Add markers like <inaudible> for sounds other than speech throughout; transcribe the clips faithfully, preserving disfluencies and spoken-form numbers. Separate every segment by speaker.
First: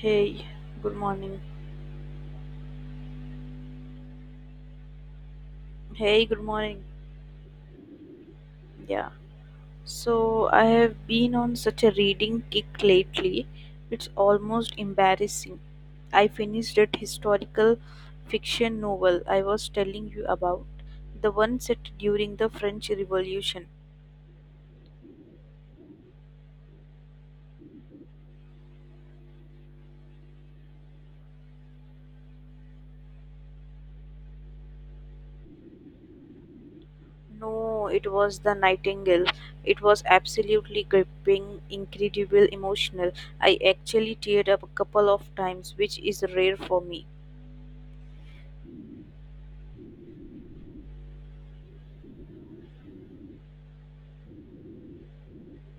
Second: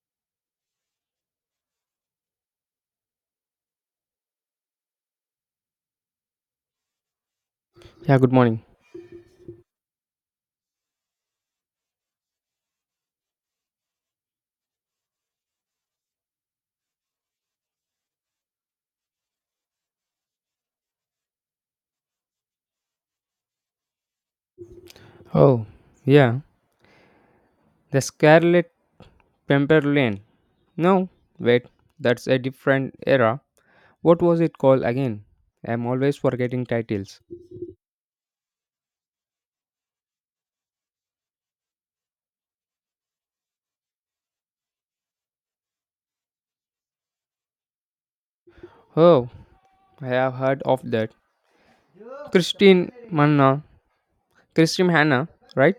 Speaker 1: Hey, good morning. Hey, good morning.
Speaker 2: Yeah, good morning.
Speaker 1: Yeah. So I have been on such a reading kick lately. It's almost embarrassing. I finished that historical fiction novel I was telling you about, the one set during the French Revolution.
Speaker 2: Oh, yeah, the Scarlet Pimpernel. No, wait, that's a different era. What was it called again? I'm always forgetting titles.
Speaker 1: No, it was The Nightingale. It was absolutely gripping, incredible, emotional. I actually teared up a couple of times, which is rare for me.
Speaker 2: Oh, I have heard of that. Christine Manna, Christine Hannah, right?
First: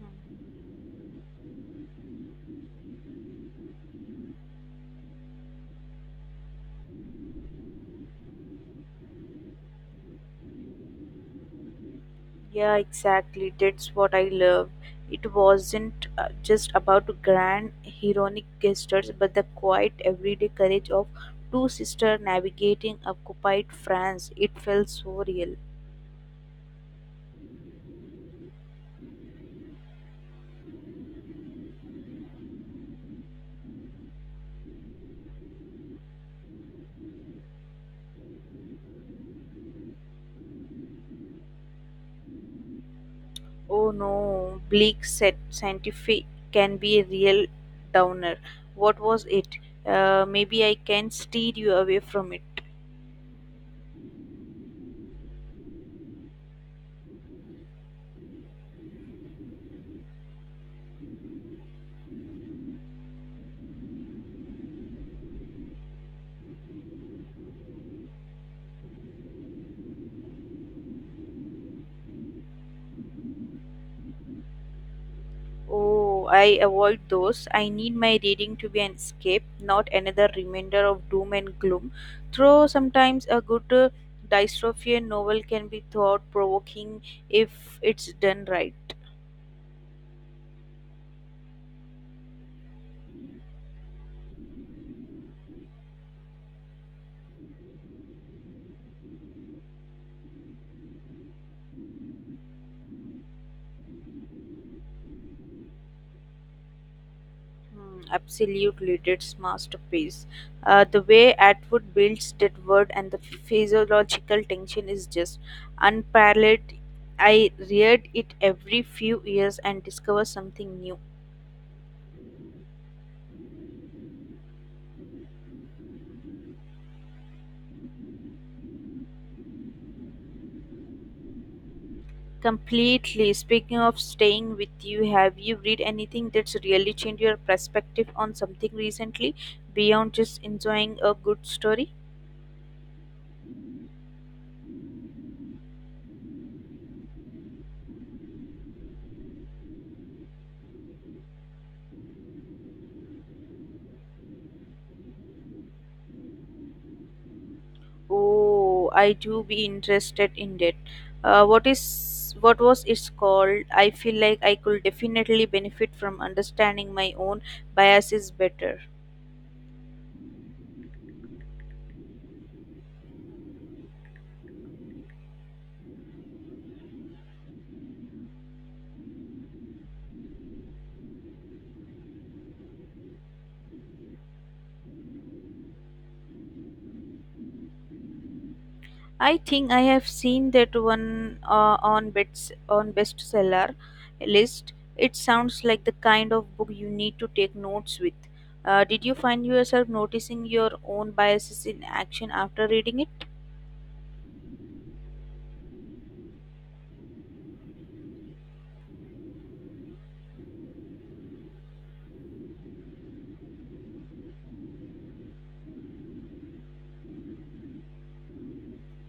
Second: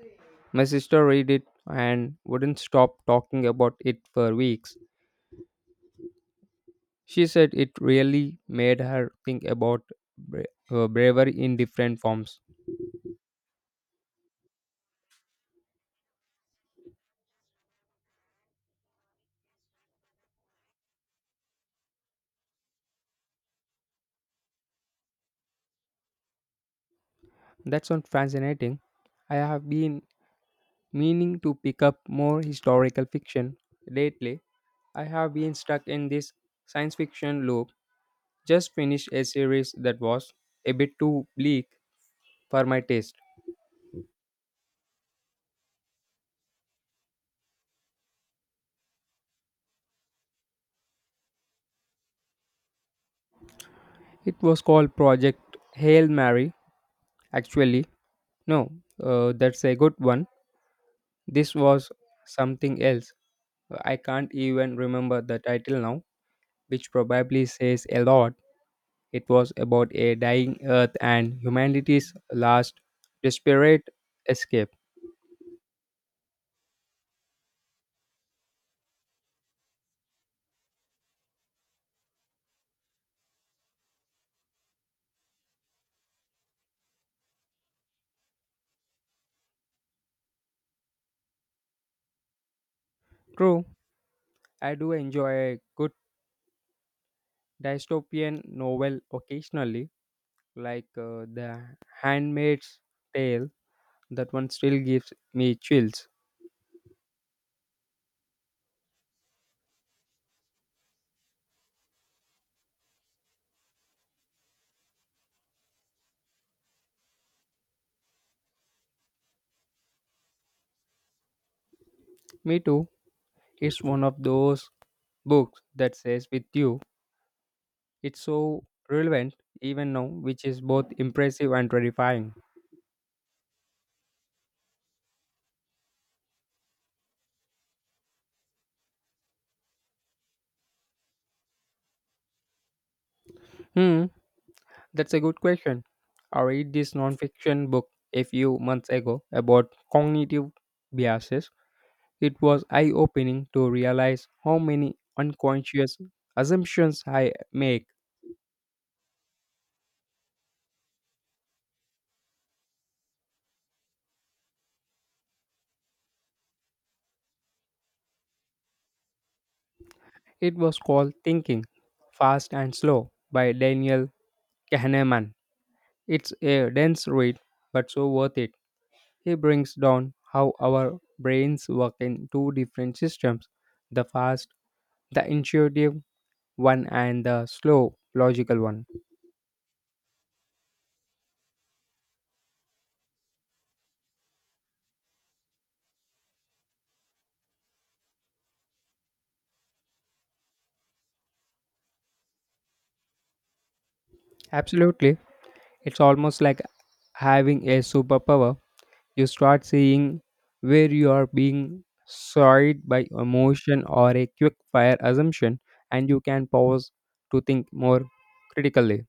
Speaker 2: My sister read it and wouldn't stop talking about it for weeks. She said it really made her think about bra- uh, bravery in different forms.
Speaker 1: Yeah, exactly. That's what I love. It wasn't uh, just about grand heroic gestures, but the quiet everyday courage of two sisters navigating occupied France. It felt so real.
Speaker 2: That sounds fascinating. I have been meaning to pick up more historical fiction. Lately, I have been stuck in this science fiction loop. Just finished a series that was a bit too bleak for my taste.
Speaker 1: Oh no, bleak said scientific can be a real downer. What was it? Uh, maybe I can steer you away from it.
Speaker 2: It was called Project Hail Mary. Actually, no, uh, that's a good one. This was something else. I can't even remember the title now, which probably says a lot. It was about a dying Earth and humanity's last desperate escape.
Speaker 1: Oh, I avoid those. I need my reading to be an escape, not another reminder of doom and gloom. Though sometimes a good uh, dystopian novel can be thought provoking if it's done right.
Speaker 2: True. I do enjoy a good dystopian novel occasionally, like uh, The Handmaid's Tale. That one still gives me chills.
Speaker 1: Hmm, absolutely, that's masterpiece. Uh, the way Atwood builds that word and the physiological tension is just unparalleled. I read it every few years and discover something new.
Speaker 2: Me too. It's one of those books that stays with you. It's so relevant even now, which is both impressive and terrifying.
Speaker 1: Completely. Speaking of staying with you, have you read anything that's really changed your perspective on something recently beyond just enjoying a good story?
Speaker 2: Hmm, that's a good question. I read this nonfiction book a few months ago about cognitive biases. It was eye opening to realize how many unconscious assumptions I make.
Speaker 1: Oh, I do be interested in that. Uh, what is what was it's called? I feel like I could definitely benefit from understanding my own biases better.
Speaker 2: It was called Thinking Fast and Slow by Daniel Kahneman. It's a dense read, but so worth it. He brings down how our brains work in two different systems, the fast, the intuitive one, and the slow, logical one.
Speaker 1: I think I have seen that one uh, on bits on bestseller list. It sounds like the kind of book you need to take notes with. Uh, did you find yourself noticing your own biases in action after reading it?
Speaker 2: Absolutely. It's almost like having a superpower. You start seeing where you are being swayed by emotion or a quick fire assumption, and you can pause to think more critically.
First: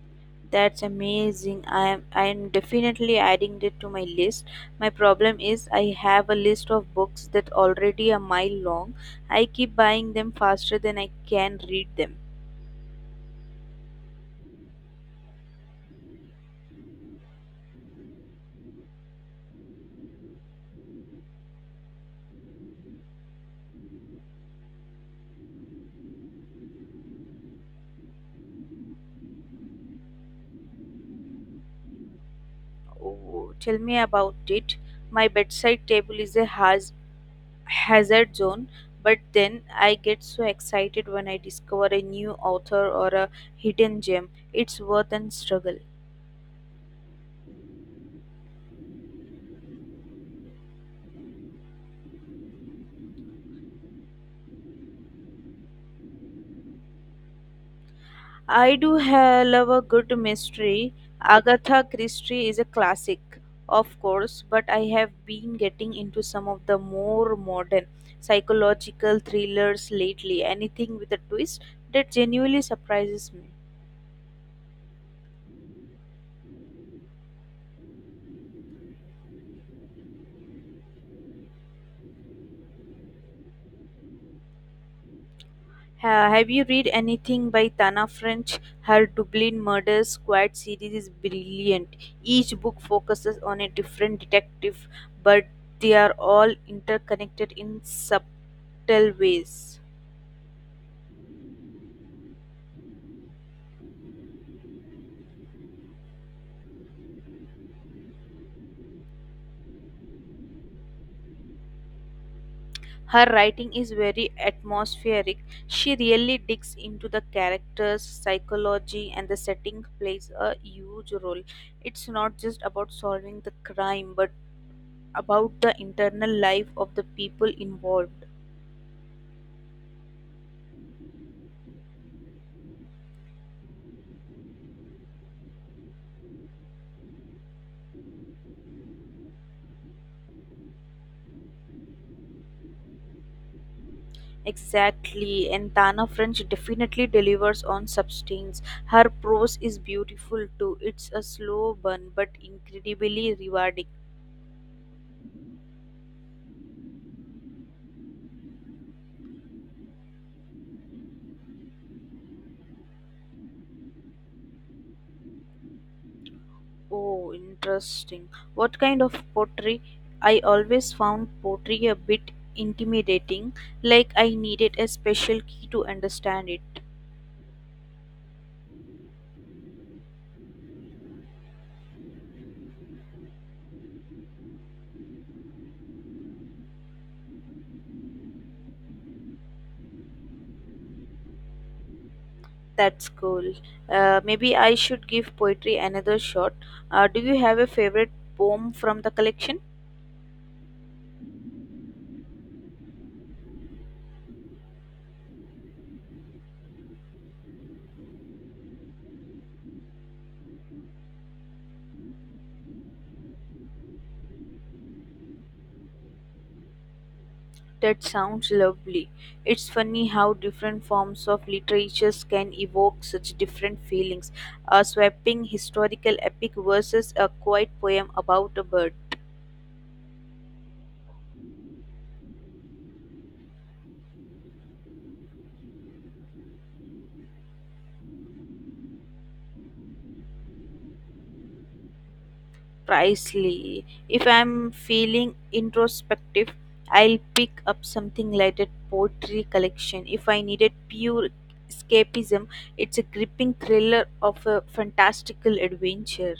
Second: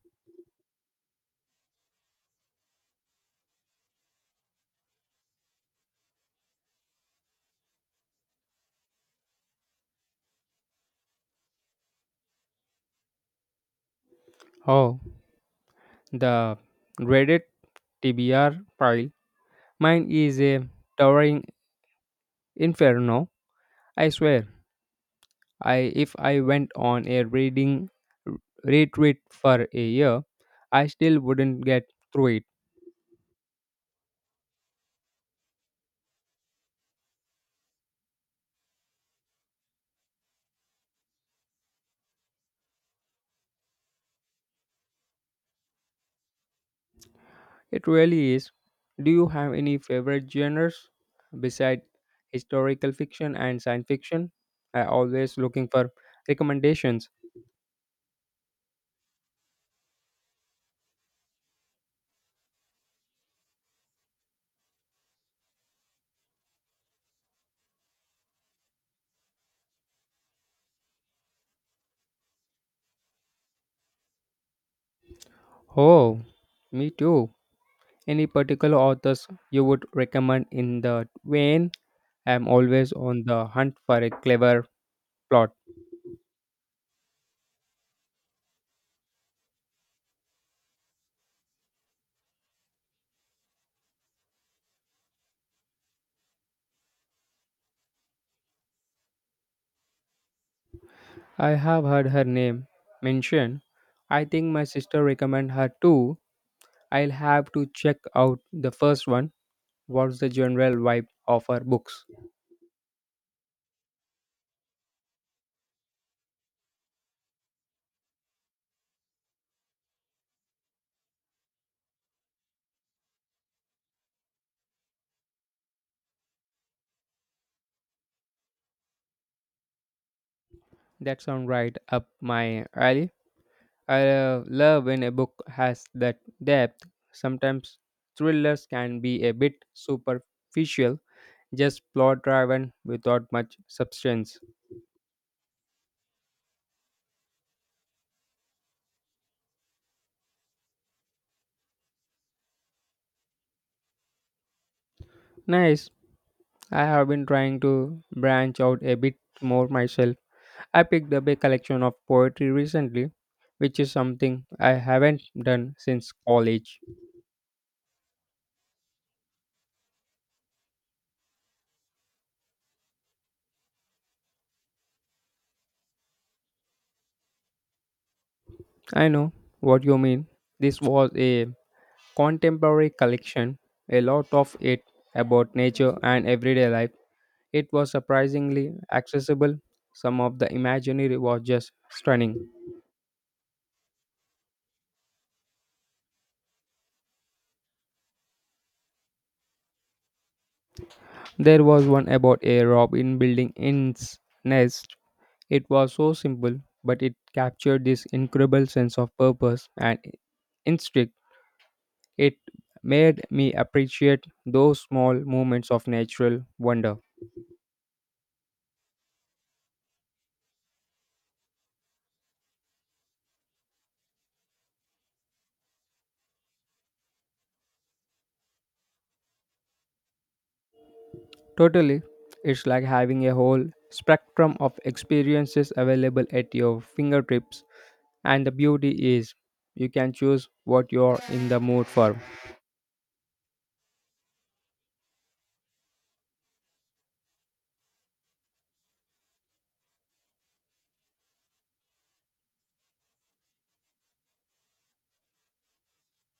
Speaker 1: That's amazing. I am I am definitely adding it to my list. My problem is I have a list of books that already a mile long. I keep buying them faster than I can read them.
Speaker 2: Oh, the Reddit T B R pile. Mine is a towering inferno. I swear. I If I went on a reading retreat for a year, I still wouldn't get through it.
Speaker 1: Oh, tell me about it. My bedside table is a haz- hazard zone, but then I get so excited when I discover a new author or a hidden gem. It's worth and struggle.
Speaker 2: It really is. Do you have any favorite genres besides historical fiction and science fiction? I always looking for recommendations.
Speaker 1: I do ha- love a good mystery. Agatha Christie is a classic, of course, but I have been getting into some of the more modern psychological thrillers lately. Anything with a twist that genuinely surprises me.
Speaker 2: Oh, me too. Any particular authors you would recommend in the vein? I'm always on the hunt for a clever plot.
Speaker 1: Ha- have you read anything by Tana French? Her Dublin Murder Squad series is brilliant. Each book focuses on a different detective, but they are all interconnected in subtle ways.
Speaker 2: I have heard her name mentioned. I think my sister recommend her too. I'll have to check out the first one. What's the general vibe of her books?
Speaker 1: Her writing is very atmospheric. She really digs into the characters, psychology, and the setting plays a huge role. It's not just about solving the crime, but about the internal life of the people involved.
Speaker 2: That sounds right up my alley. I uh, love when a book has that depth. Sometimes thrillers can be a bit superficial, just plot driven without much substance.
Speaker 1: Exactly, and Tana French definitely delivers on substance. Her prose is beautiful too. It's a slow burn but incredibly rewarding.
Speaker 2: Nice. I have been trying to branch out a bit more myself. I picked up a collection of poetry recently, which is something I haven't done since college.
Speaker 1: Oh, interesting. What kind of poetry? I always found poetry a bit intimidating, like I needed a special key to understand it.
Speaker 2: I know what you mean. This was a contemporary collection, a lot of it about nature and everyday life. It was surprisingly accessible. Some of the imaginary was just stunning.
Speaker 1: That's cool. Uh, maybe I should give poetry another shot. Uh, do you have a favorite poem from the collection?
Speaker 2: There was one about a robin building its nest. It was so simple, but it captured this incredible sense of purpose and instinct. It made me appreciate those small moments of natural wonder.
Speaker 1: That sounds lovely. It's funny how different forms of literatures can evoke such different feelings. A sweeping historical epic versus a quiet poem about a bird.
Speaker 2: Totally. It's like having a whole spectrum of experiences available at your fingertips. And the beauty is, you can choose what you're in the mood for.
Speaker 1: Precisely. If I'm feeling introspective, I'll pick up something like that poetry collection. If I needed pure escapism, it's a gripping thriller of a fantastical adventure.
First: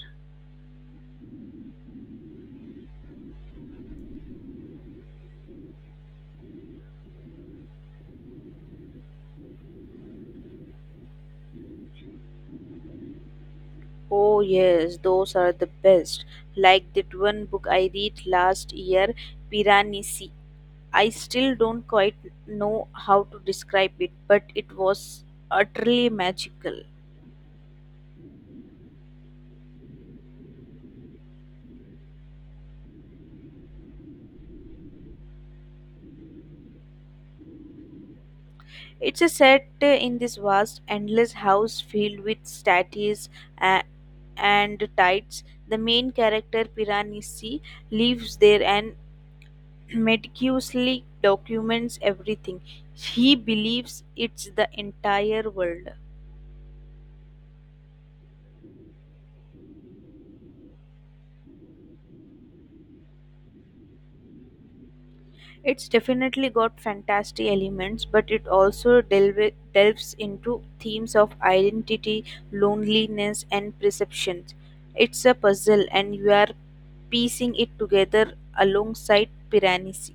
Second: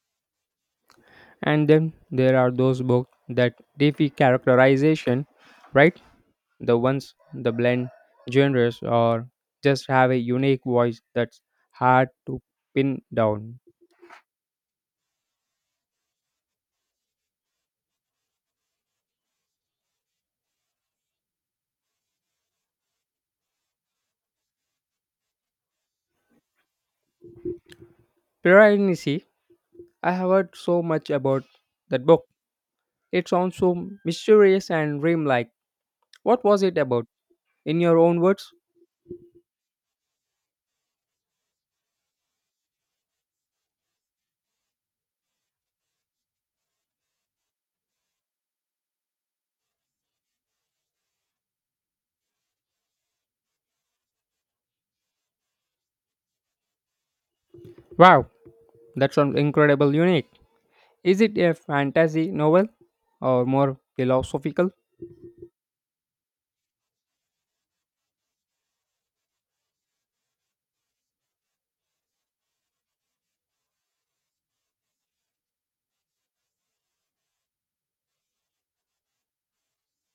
Speaker 2: And then there are those books that defy characterization, right? The ones that blend genres or just have a unique voice that's hard to pin down.
Speaker 1: Oh, yes, those are the best. Like that one book I read last year, Piranesi. I still don't quite know how to describe it, but it was utterly magical.
Speaker 2: Pira Nisi, I have heard so much about that book. It sounds so mysterious and dreamlike. What was it about? In your own words?
Speaker 1: It's a set in this vast, endless house filled with statues a- and tides. The main character, Piranesi, lives there and <clears throat> meticulously documents everything. He believes it's the entire world.
Speaker 2: Wow, that sounds incredible unique. Is it a fantasy novel or more philosophical?
Speaker 1: It's definitely got fantasy elements, but it also delve- delves into themes of identity, loneliness, and perceptions. It's a puzzle, and you are piecing it together alongside Piranesi.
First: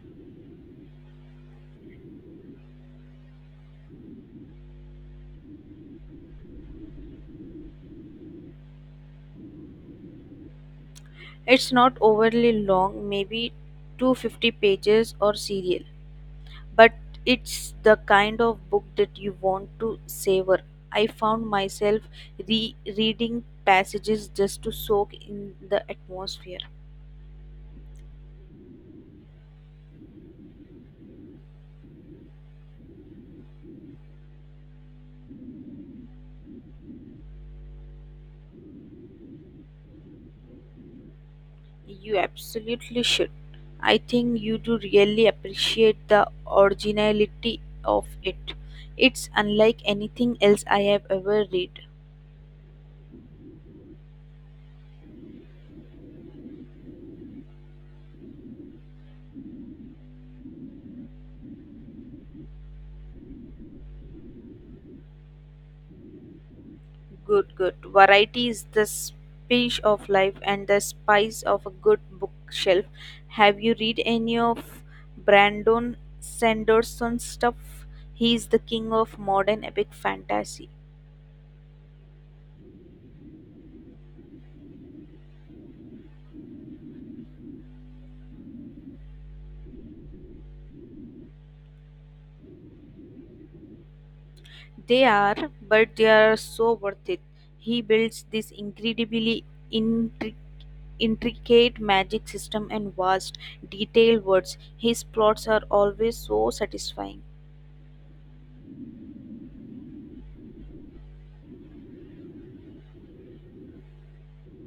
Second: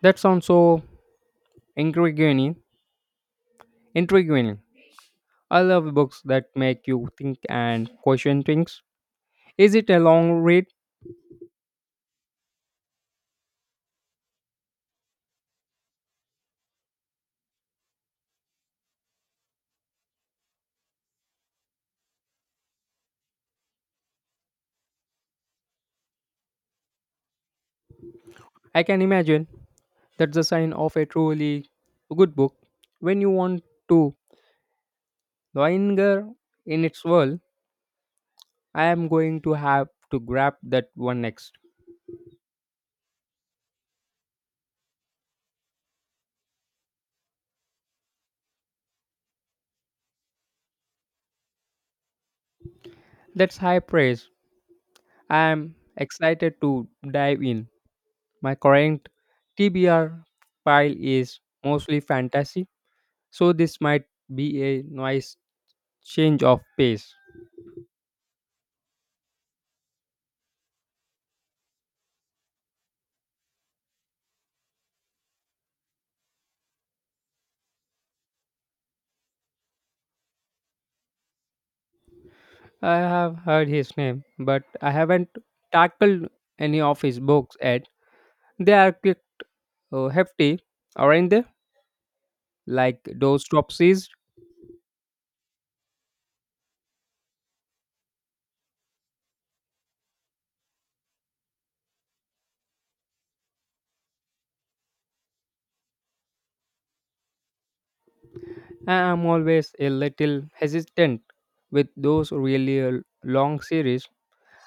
Speaker 2: That sounds so intriguing. Intriguing. I love books that make you think and question things. Is it a long read?
Speaker 1: It's not overly long, maybe two hundred fifty pages or serial, but it's the kind of book that you want to savor. I found myself re reading passages just to soak in the atmosphere.
Speaker 2: I can imagine. That's a sign of a truly good book. When you want to linger in its world, I am going to have to grab that one next.
Speaker 1: You absolutely should. I think you do really appreciate the originality of it. It's unlike anything else I have ever read.
Speaker 2: That's high praise. I am excited to dive in. My current T B R pile is mostly fantasy, so this might be a nice change of pace.
Speaker 1: Good, good. Variety is the spice of life and the spice of a good bookshelf. Have you read any of Brandon Sanderson's stuff? He's the king of modern epic fantasy.
Speaker 2: I have heard his name, but I haven't tackled any of his books yet. They are quick, uh, hefty, aren't they? Like those topsies.
Speaker 1: They are, but they are so worth it. He builds this incredibly intric- intricate magic system and vast, detailed words. His plots are always so satisfying.
Speaker 2: I'm always a little hesitant with those really uh, long series.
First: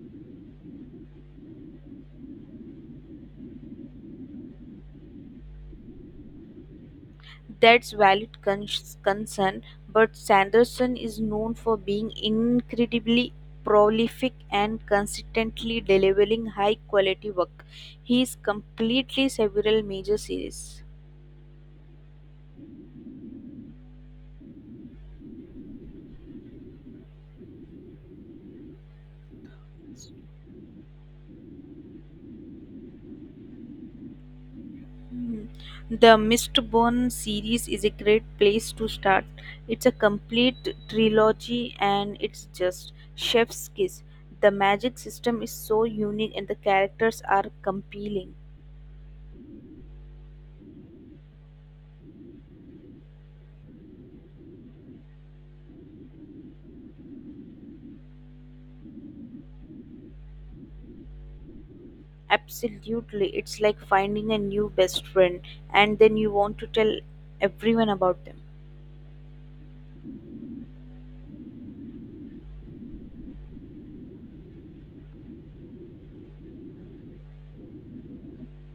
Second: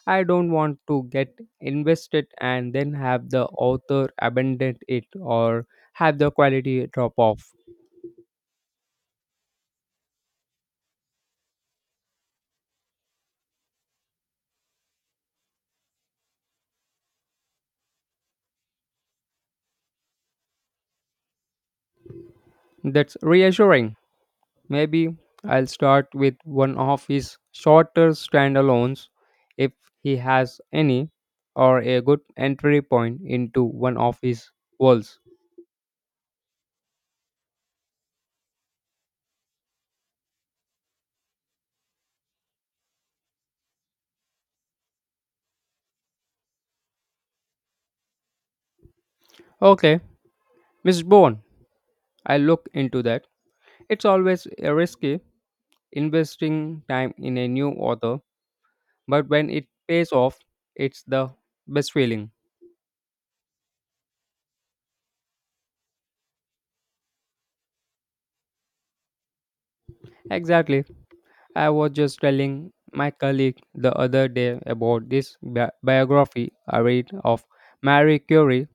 Speaker 2: I don't want to get invested and then have the author abandon it or have the quality drop off.
Speaker 1: That's valid con- concern, but Sanderson is known for being incredibly prolific and consistently delivering high quality work. He is completely several major series.
Speaker 2: That's reassuring. Maybe I'll start with one of his shorter standalones if he has any, or a good entry point into one of his worlds.
Speaker 1: Mm. The Mistborn series is a great place to start. It's a complete trilogy and it's just chef's kiss. The magic system is so unique and the characters are compelling.
Speaker 2: Okay, Miss Bourne, I'll look into that. It's always risky investing time in a new author but when it pays off, it's the best feeling.
Speaker 1: Absolutely, it's like finding a new best friend and then you want to tell everyone about them.
Speaker 2: Exactly. I was just telling my colleague the other day about this bi- biography I read of Marie Curie.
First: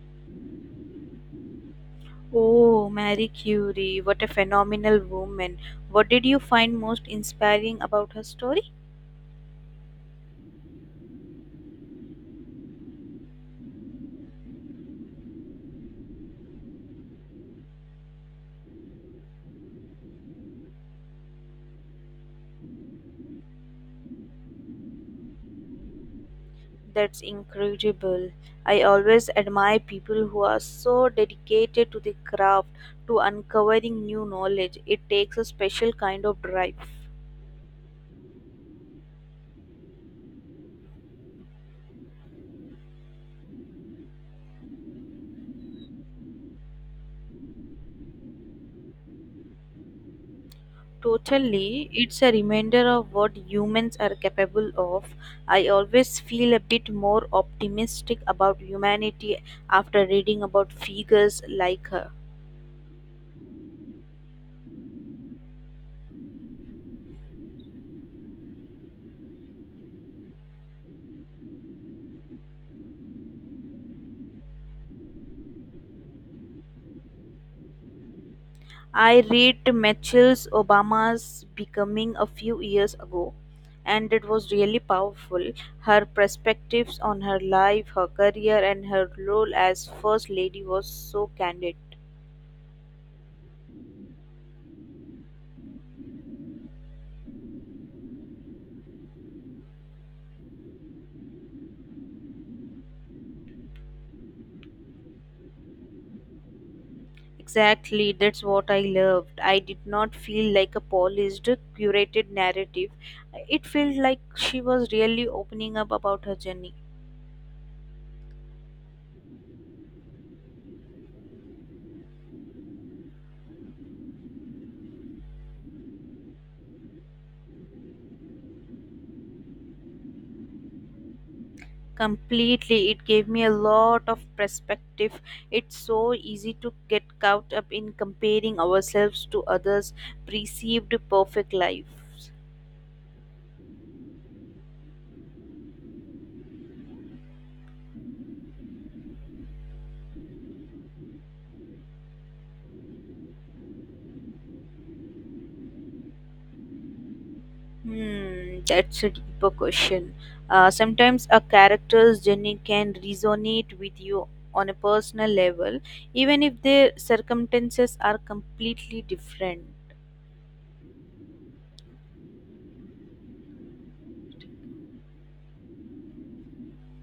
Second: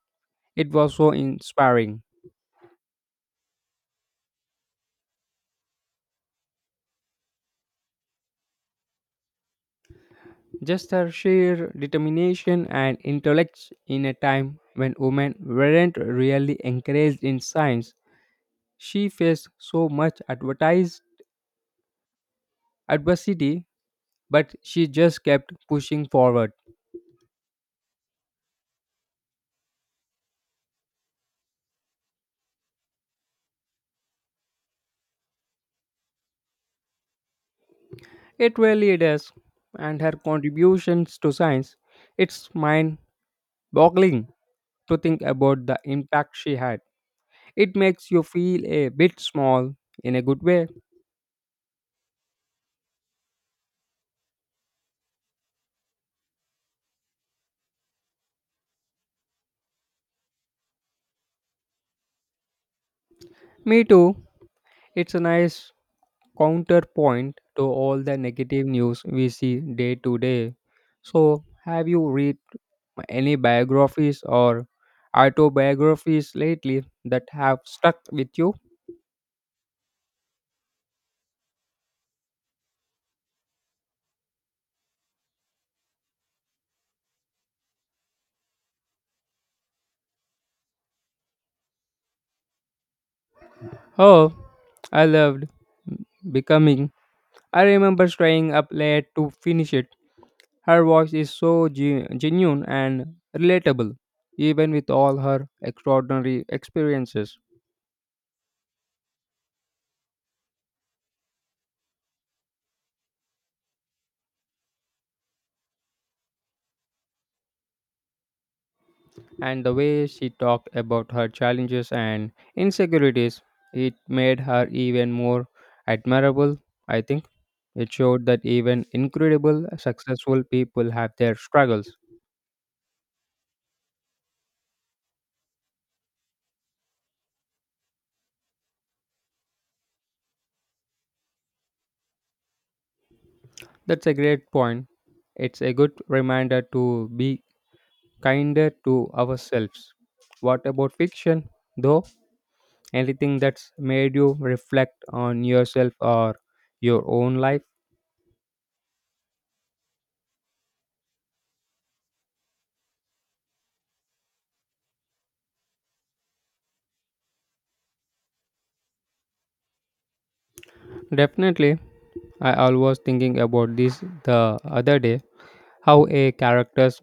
Speaker 2: It was so inspiring.
Speaker 1: Oh, Marie Curie, what a phenomenal woman. What did you find most inspiring about her story?
Speaker 2: Just her sheer determination and intellect in a time when women weren't really encouraged in science. She faced so much advertised adversity, but she just kept pushing forward.
Speaker 1: That's incredible. I always admire people who are so dedicated to the craft, to uncovering new knowledge. It takes a special kind of drive.
Speaker 2: It really it is, and her contributions to science, it's mind-boggling to think about the impact she had. It makes you feel a bit small in a good way.
Speaker 1: Totally, it's a reminder of what humans are capable of. I always feel a bit more optimistic about humanity after reading about figures like her.
Speaker 2: Me too. It's a nice counterpoint to all the negative news we see day to day. So, have you read any biographies or autobiographies lately that have stuck with you?
Speaker 1: I read Michelle's Obama's Becoming a few years ago, and it was really powerful. Her perspectives on her life, her career, and her role as First Lady was so candid.
Speaker 2: Oh, I loved becoming. I remember staying up late to finish it. Her voice is so ge- genuine and relatable, even with all her extraordinary experiences.
Speaker 1: Exactly, that's what I loved. I did not feel like a polished, curated narrative. It felt like she was really opening up about her journey.
Speaker 2: And the way she talked about her challenges and insecurities, it made her even more admirable, I think. It showed that even incredible, successful people have their struggles.
Speaker 1: Completely, it gave me a lot of perspective. It's so easy to get caught up in comparing ourselves to others' perceived perfect lives.
Speaker 2: That's a great point. It's a good reminder to be kinder to ourselves. What about fiction, though? Anything that's made you reflect on yourself or your own life?
Speaker 1: Hmm, that's a deeper question. Uh, sometimes a character's journey can resonate with you on a personal level, even if their circumstances are completely different.
Speaker 2: Definitely, I always thinking about this the other day how a character's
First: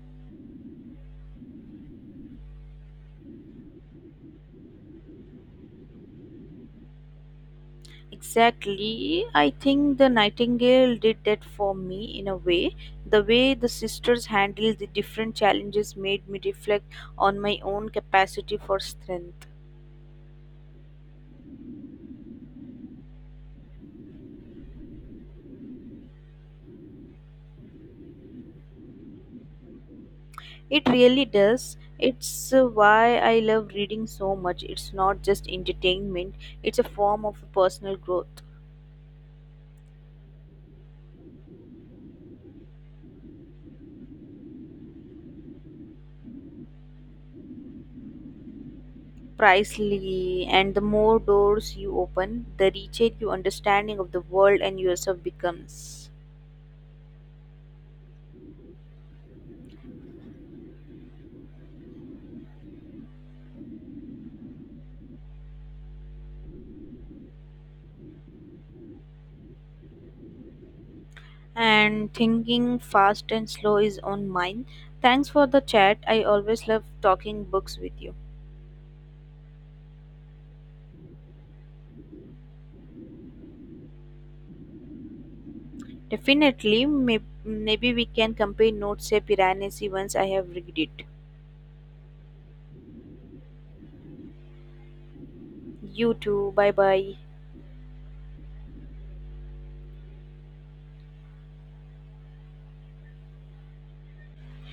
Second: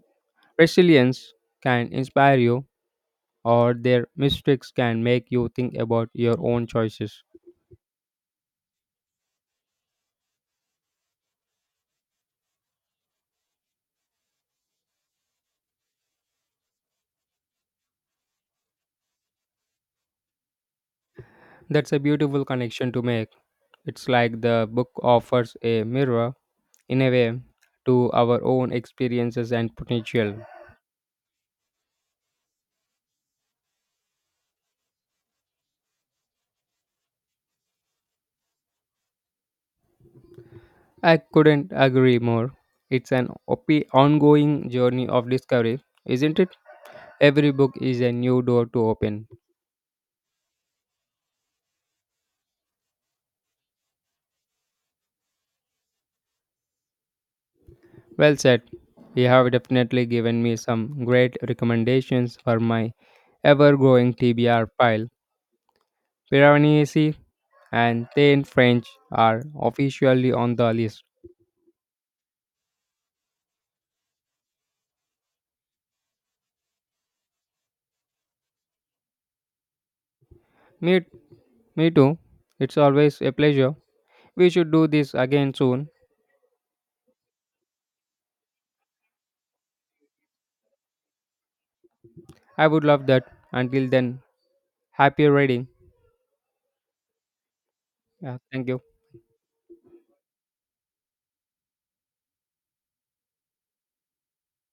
Speaker 2: resilience can inspire you or their mistakes can make you think about your own choices.
Speaker 1: Exactly. I think the Nightingale did that for me in a way. The way the sisters handled the different challenges made me reflect on my own capacity for strength.
Speaker 2: That's a beautiful connection to make. It's like the book offers a mirror in a way to our own experiences and potential.
Speaker 1: It really does. It's uh, why I love reading so much. It's not just entertainment, it's a form of personal growth.
Speaker 2: I couldn't agree more. It's an op- ongoing journey of discovery, isn't it? Every book is a new door to open.
Speaker 1: Precisely. And the more doors you open, the richer your understanding of the world and yourself becomes.
Speaker 2: Well said. You have definitely given me some great recommendations for my ever growing T B R pile. Piranesi and Ten French are officially on the list.
Speaker 1: And thinking fast and slow is on mine. Thanks for the chat. I always love talking books with you.
Speaker 2: Me, me too. It's always a pleasure. We should do this again soon.
Speaker 1: Definitely, may- maybe we can compare notes. Say Piranesi once I have read it.
Speaker 2: I would love that. Until then, happy reading.
Speaker 1: You too. Bye bye.
Speaker 2: Yeah, thank you.